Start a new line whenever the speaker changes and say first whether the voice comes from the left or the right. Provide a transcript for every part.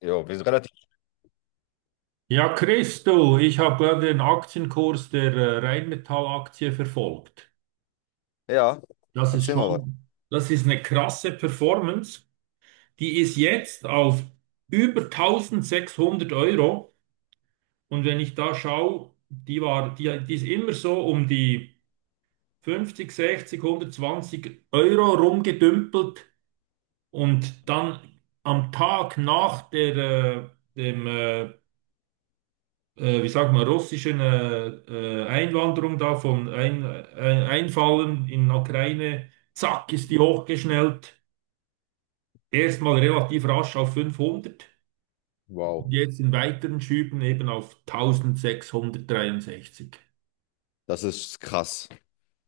left: Jo, wir sind relativ.
right: Ja, Christo, ich habe gerade den Aktienkurs der Rheinmetall-Aktie verfolgt.
left: Ja,
right: Das ist
left: erzähl mal was.
right: schon, das ist eine krasse Performance. Die ist jetzt auf über 1600 Euro. Und wenn ich da schaue, die war, die ist immer so um die 50, 60, 120 Euro rumgedümpelt. Und dann am Tag nach der, dem wie sagt man, russischen Einwanderung da von Einfallen in der Ukraine, zack, ist die hochgeschnellt. Erstmal relativ rasch auf 500 und
left: Wow,
right: jetzt in weiteren Schüben eben auf 1663.
left: das ist krass.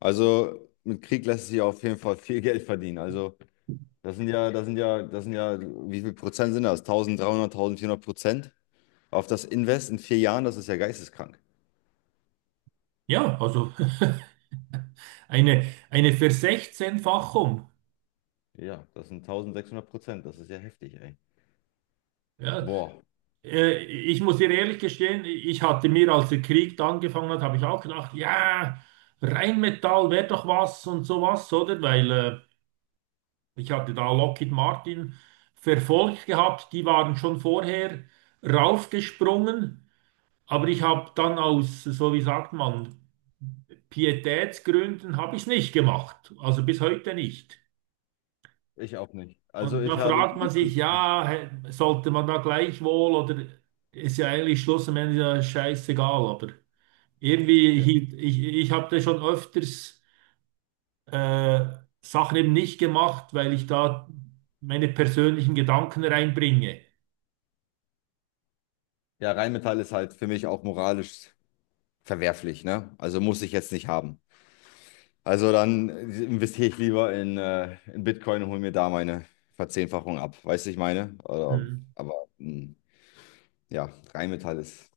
left: Also mit Krieg lässt sich auf jeden Fall viel Geld verdienen. Also das sind ja, das sind ja, das sind ja, wie viel Prozent sind das? 1300, 1400% auf das Invest in 4 Jahren, das ist ja geisteskrank.
right: Ja, also eine Versechzehnfachung.
left: Ja, das sind 1600%, das ist ja heftig, ey.
right: Ja,
left: Boah,
right: ich muss dir ehrlich gestehen, ich hatte mir, als der Krieg da angefangen hat, habe ich auch gedacht, ja, Rheinmetall wäre doch was und sowas, oder? Weil ich hatte da Lockheed Martin verfolgt gehabt, die waren schon vorher raufgesprungen, aber ich habe dann aus, so wie sagt man, Pietätsgründen habe ich es nicht gemacht, also bis heute nicht.
left: ich auch nicht. Also
right: Und da
left: ich habe
right: fragt man
left: nie,
right: sich, ja, sollte man da gleichwohl oder ist ja eigentlich Schluss am Ende ja scheißegal, aber irgendwie
left: ja,
right: hielt ich, ich habe da schon öfters äh, Sachen eben nicht gemacht, weil ich da meine persönlichen Gedanken reinbringe.
left: ja, Rheinmetall ist halt für mich auch moralisch verwerflich, ne? Also muss ich jetzt nicht haben. Also dann investiere ich lieber in Bitcoin und hole mir da meine Verzehnfachung ab. Weißt du, ich meine? Oder,
right: Mhm.
left: aber ja, Rheinmetall ist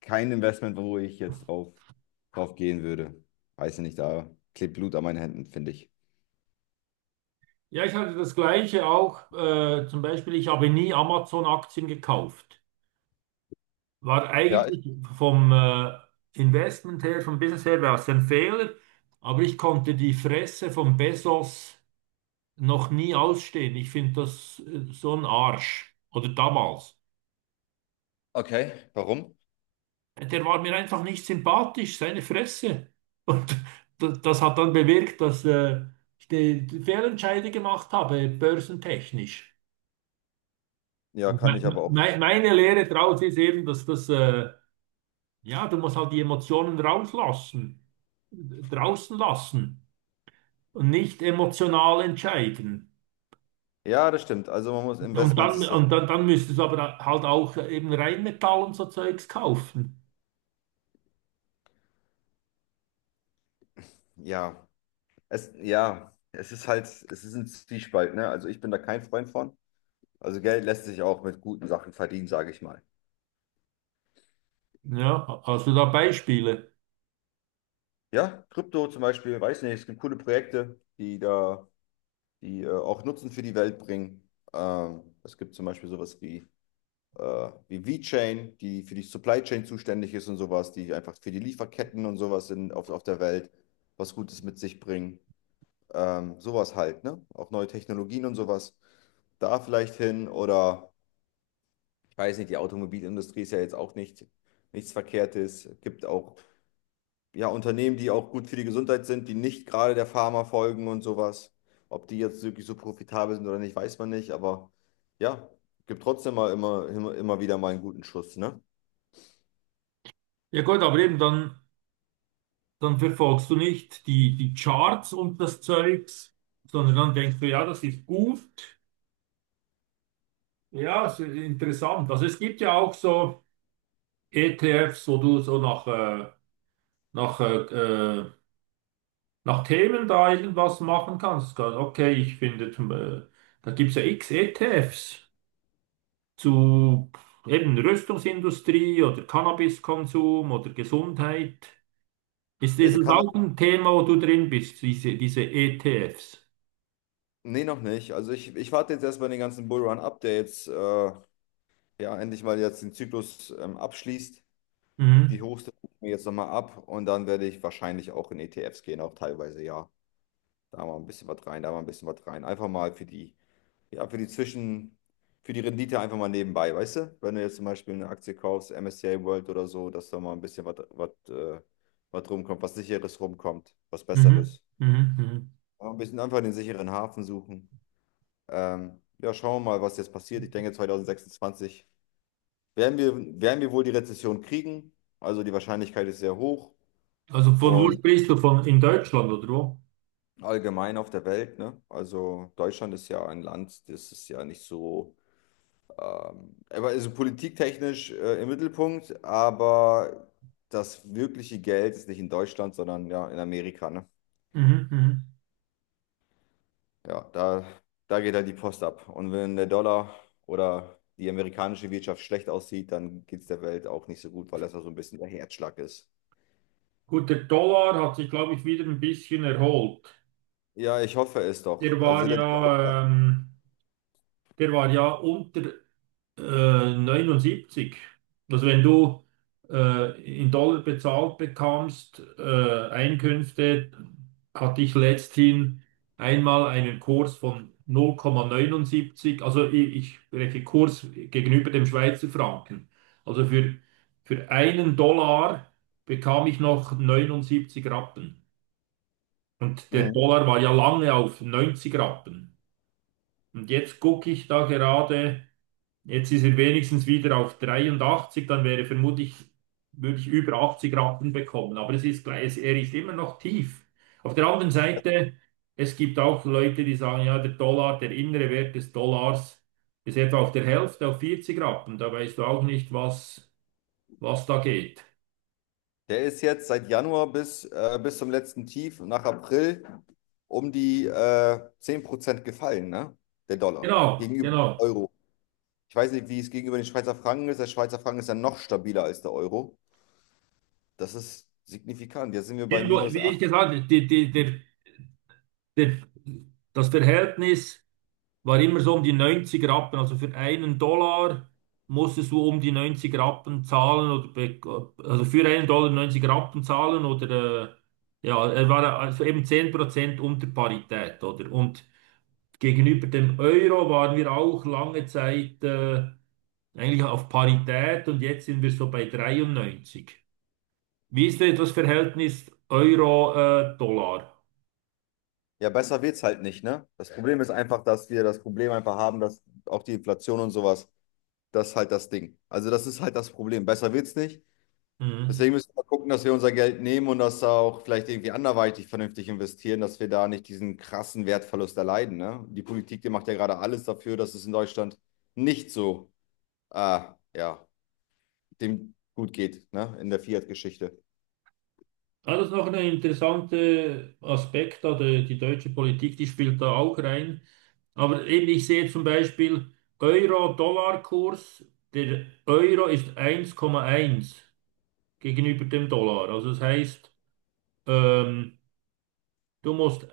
left: kein Investment, wo ich jetzt drauf gehen würde. Weiß ich nicht, da klebt Blut an meinen Händen, finde ich.
right: Ja, ich hatte das Gleiche auch. Zum Beispiel, ich habe nie Amazon-Aktien gekauft. War
left: Ja, ich,
right: eigentlich vom Investment her, vom Business her, war es ein Fehler. Aber ich konnte die Fresse von Bezos noch nie ausstehen. Ich finde das so ein Arsch. Oder damals.
left: okay. Warum?
right: Der war mir einfach nicht sympathisch, seine Fresse. Und das hat dann bewirkt, dass ich die Fehlentscheide gemacht habe, börsentechnisch.
left: Ja,
right: Und
left: kann
right: me
left: ich aber auch.
right: me meine Lehre daraus ist eben, dass ja, du musst halt die Emotionen rauslassen, draußen lassen und nicht emotional entscheiden.
left: Ja, das stimmt. Also man muss Investments ist das.
right: Dann müsstest du aber halt auch eben Rheinmetall und so Zeugs kaufen.
left: Ja, ja, es ist halt, es ist ein Zwiespalt, ne? Also ich bin da kein Freund von. Also Geld lässt sich auch mit guten Sachen verdienen, sage ich mal.
right: Ja, hast du da Beispiele?
left: Ja, Krypto zum Beispiel, weiß nicht, es gibt coole Projekte, die da, die auch Nutzen für die Welt bringen. Es gibt zum Beispiel sowas wie V-Chain, die für die Supply Chain zuständig ist und sowas, die einfach für die Lieferketten und sowas in, auf der Welt was Gutes mit sich bringen. Sowas halt, ne? Auch neue Technologien und sowas. Da vielleicht hin oder ich weiß nicht, die Automobilindustrie ist ja jetzt auch nicht nichts Verkehrtes. Es gibt auch ja, Unternehmen, die auch gut für die Gesundheit sind, die nicht gerade der Pharma folgen und sowas. Ob die jetzt wirklich so profitabel sind oder nicht, weiß man nicht, aber ja, gibt trotzdem mal immer, immer, immer wieder mal einen guten Schuss, ne?
right: Ja gut, aber eben dann, dann verfolgst du nicht die Charts und das Zeugs, sondern dann denkst du, ja, das ist gut, ja, es ist interessant. Also es gibt ja auch so ETFs, wo du so nach, äh, äh, nach Themen da irgendwas machen kannst. Okay, ich finde, da gibt es ja x ETFs zu eben Rüstungsindustrie oder Cannabiskonsum oder Gesundheit. Ist
left: Ja, die
right: dieses
left: kann.
right: auch ein Thema, wo du drin bist, diese ETFs?
left: Nee, noch nicht. Also ich warte jetzt erstmal den ganzen Bullrun ab, der jetzt ja endlich mal jetzt den Zyklus abschließt. Die
right: Mhm,
left: Hochste gucke ich mir jetzt nochmal ab und dann werde ich wahrscheinlich auch in ETFs gehen, auch teilweise, ja. Da mal ein bisschen was rein, da mal ein bisschen was rein. Einfach mal für die, ja, für die Zwischen, für die Rendite einfach mal nebenbei, weißt du? Wenn du jetzt zum Beispiel eine Aktie kaufst, MSCI World oder so, dass da mal ein bisschen was rumkommt, was Sicheres rumkommt, was
right: mhm,
left: Besseres.
right: mhm, mhm.
left: Aber ein bisschen einfach den sicheren Hafen suchen. Ja, schauen wir mal, was jetzt passiert. Ich denke, 2026 werden wir, werden wir wohl die Rezession kriegen. Also die Wahrscheinlichkeit ist sehr hoch
right: Also von wo
left: und
right: sprichst du? Von in Deutschland oder wo?
left: allgemein auf der Welt, ne? Also Deutschland ist ja ein Land, das ist ja nicht so. Er war also politiktechnisch im Mittelpunkt, aber das wirkliche Geld ist nicht in Deutschland, sondern ja in Amerika, ne?
right: Mhm, mhm.
left: Ja, da geht halt die Post ab. Und wenn der Dollar oder die amerikanische Wirtschaft schlecht aussieht, dann geht es der Welt auch nicht so gut, weil das ja so ein bisschen der Herzschlag ist.
right: Gut, der Dollar hat sich, glaube ich, wieder ein bisschen erholt.
left: Ja, ich hoffe es doch.
right: Der
left: Also
right: war
left: der Dollar.
right: ja, ähm, der war ja unter 79. Also wenn du in Dollar bezahlt bekommst, Einkünfte, hatte ich letzthin einmal einen Kurs von 0,79. Also ich spreche Kurs gegenüber dem Schweizer Franken. Also für einen Dollar bekam ich noch 79 Rappen. Und der
left: Mhm.
right: Dollar war ja lange auf 90 Rappen. Und jetzt gucke ich da gerade, jetzt ist er wenigstens wieder auf 83, dann wäre vermutlich, würde ich über 80 Rappen bekommen. Aber es ist gleich, er ist immer noch tief. Auf der anderen Seite, es gibt auch Leute, die sagen, ja, der Dollar, der innere Wert des Dollars ist etwa auf der Hälfte, auf 40 Rappen. Da weißt du auch nicht, was, was da geht.
left: Der ist jetzt seit Januar bis zum letzten Tief nach April um die 10% gefallen, ne? Der Dollar
right: Genau,
left: gegenüber dem
right: genau.
left: Euro. Ich weiß nicht, wie es gegenüber den Schweizer Franken ist. Der Schweizer Franken ist ja noch stabiler als der Euro. Das ist signifikant. Jetzt sind wir bei
right: Irgendwo,
left: minus
right: wie ich
left: acht.
right: gesagt habe, der, das Verhältnis. War immer so um die 90 Rappen. Also für einen Dollar musstest du um die 90 Rappen zahlen oder also für einen Dollar 90 Rappen zahlen oder äh, ja, er war also eben 10% unter Parität, oder? Und gegenüber dem Euro waren wir auch lange Zeit eigentlich auf Parität und jetzt sind wir so bei 93. Wie ist denn das Verhältnis Euro-Dollar?
left: Ja, besser wird es halt nicht, ne? Das Problem ist einfach, dass wir das Problem einfach haben, dass auch die Inflation und sowas, das ist halt das Ding. Also das ist halt das Problem. Besser wird es nicht. Deswegen müssen wir gucken, dass wir unser Geld nehmen und das auch vielleicht irgendwie anderweitig vernünftig investieren, dass wir da nicht diesen krassen Wertverlust erleiden, ne? Die Politik, die macht ja gerade alles dafür, dass es in Deutschland nicht so, äh, ja, dem gut geht, ne? In der Fiat-Geschichte.
right: Ja, das ist noch ein interessanter Aspekt, da die deutsche Politik, die spielt da auch rein. Aber eben, ich sehe zum Beispiel Euro-Dollar-Kurs, der Euro ist 1,1 gegenüber dem Dollar. Also das heißt, ähm, du musst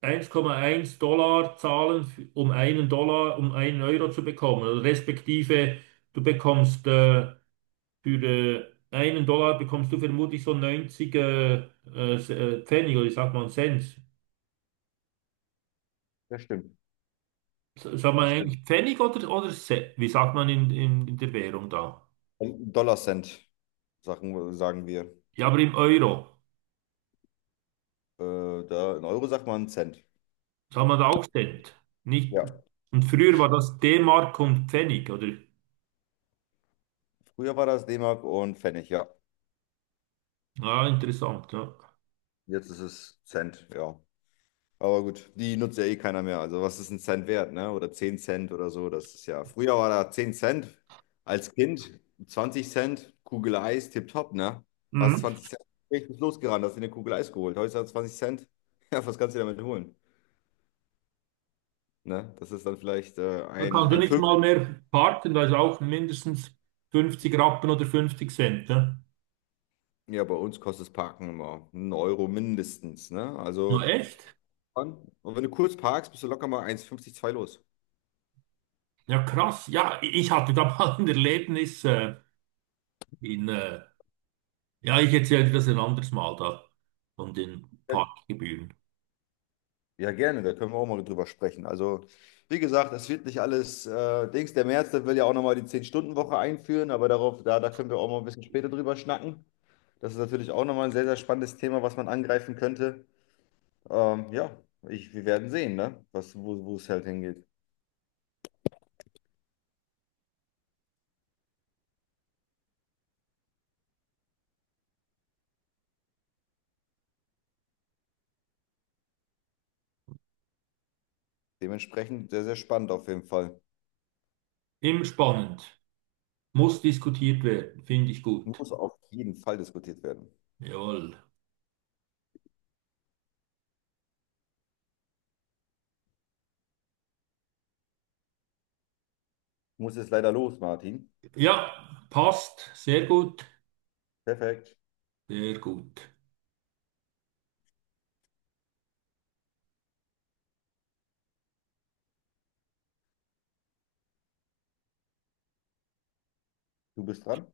right: 1,1 Dollar zahlen, um einen Dollar, um einen Euro zu bekommen. Also respektive, du bekommst für einen Dollar bekommst du vermutlich so 90 Pfennig oder ich sag mal Cent.
left: Das stimmt,
right: Sagt man
left: das stimmt.
right: eigentlich Pfennig oder, wie sagt man in der Währung da?
left: Und Dollar-Cent, sagen wir.
right: Ja, aber im Euro
left: Da in Euro sagt man Cent.
right: sagt man da auch Cent. Nicht,
left: Ja.
right: und früher war das D-Mark und Pfennig, oder?
left: Früher war das D-Mark und Pfennig, ja.
right: Ja, interessant, ja.
left: Jetzt ist es Cent, ja. Aber gut, die nutzt ja eh keiner mehr. Also was ist ein Cent wert, ne? Oder 10 Cent oder so. Das ist ja. Früher war da 10 Cent als Kind, 20 Cent, Kugel Eis, tipptopp, ne? Was
right: Mhm.
left: 20 Cent, ich bin losgerannt, hast dir eine Kugel Eis geholt. Heute hat 20 Cent. Ja, was kannst du damit holen? Ne? Das ist dann vielleicht
right: Da
left: ein,
right: kannst du
left: ein
right: nicht mal
left: Fünftel.
right: mehr parken, da ist auch mindestens 50 Rappen oder 50 Cent, ne?
left: Ja, bei uns kostet das Parken immer einen Euro mindestens. Ne?
right: Ja,
left: Also,
right: echt?
left: und wenn du kurz parkst, bist du locker mal eins Komma fünfzig zwei los.
right: Ja, krass. Ja, ich hatte da mal ein Erlebnis in, äh, ja, ich erzähle dir das ein anderes Mal da, von den Parkgebühren.
left: Ja, gerne, da können wir auch mal drüber sprechen. Also, wie gesagt, es wird nicht alles Dings. Der Merz, der will ja auch nochmal die 10-Stunden-Woche einführen, aber darauf, da können wir auch mal ein bisschen später drüber schnacken. Das ist natürlich auch nochmal ein sehr, sehr spannendes Thema, was man angreifen könnte. Ja, ich, wir werden sehen, ne? Was, wo es halt hingeht. Dementsprechend sehr, sehr spannend auf jeden Fall.
right: Immer spannend. Muss diskutiert werden, finde ich gut.
left: Muss auf jeden Fall diskutiert werden.
right: Jawohl.
left: Ich muss jetzt leider los, Martin.
right: Ja, passt. Sehr gut.
left: Perfekt.
right: Sehr gut.
left: Du bist dran.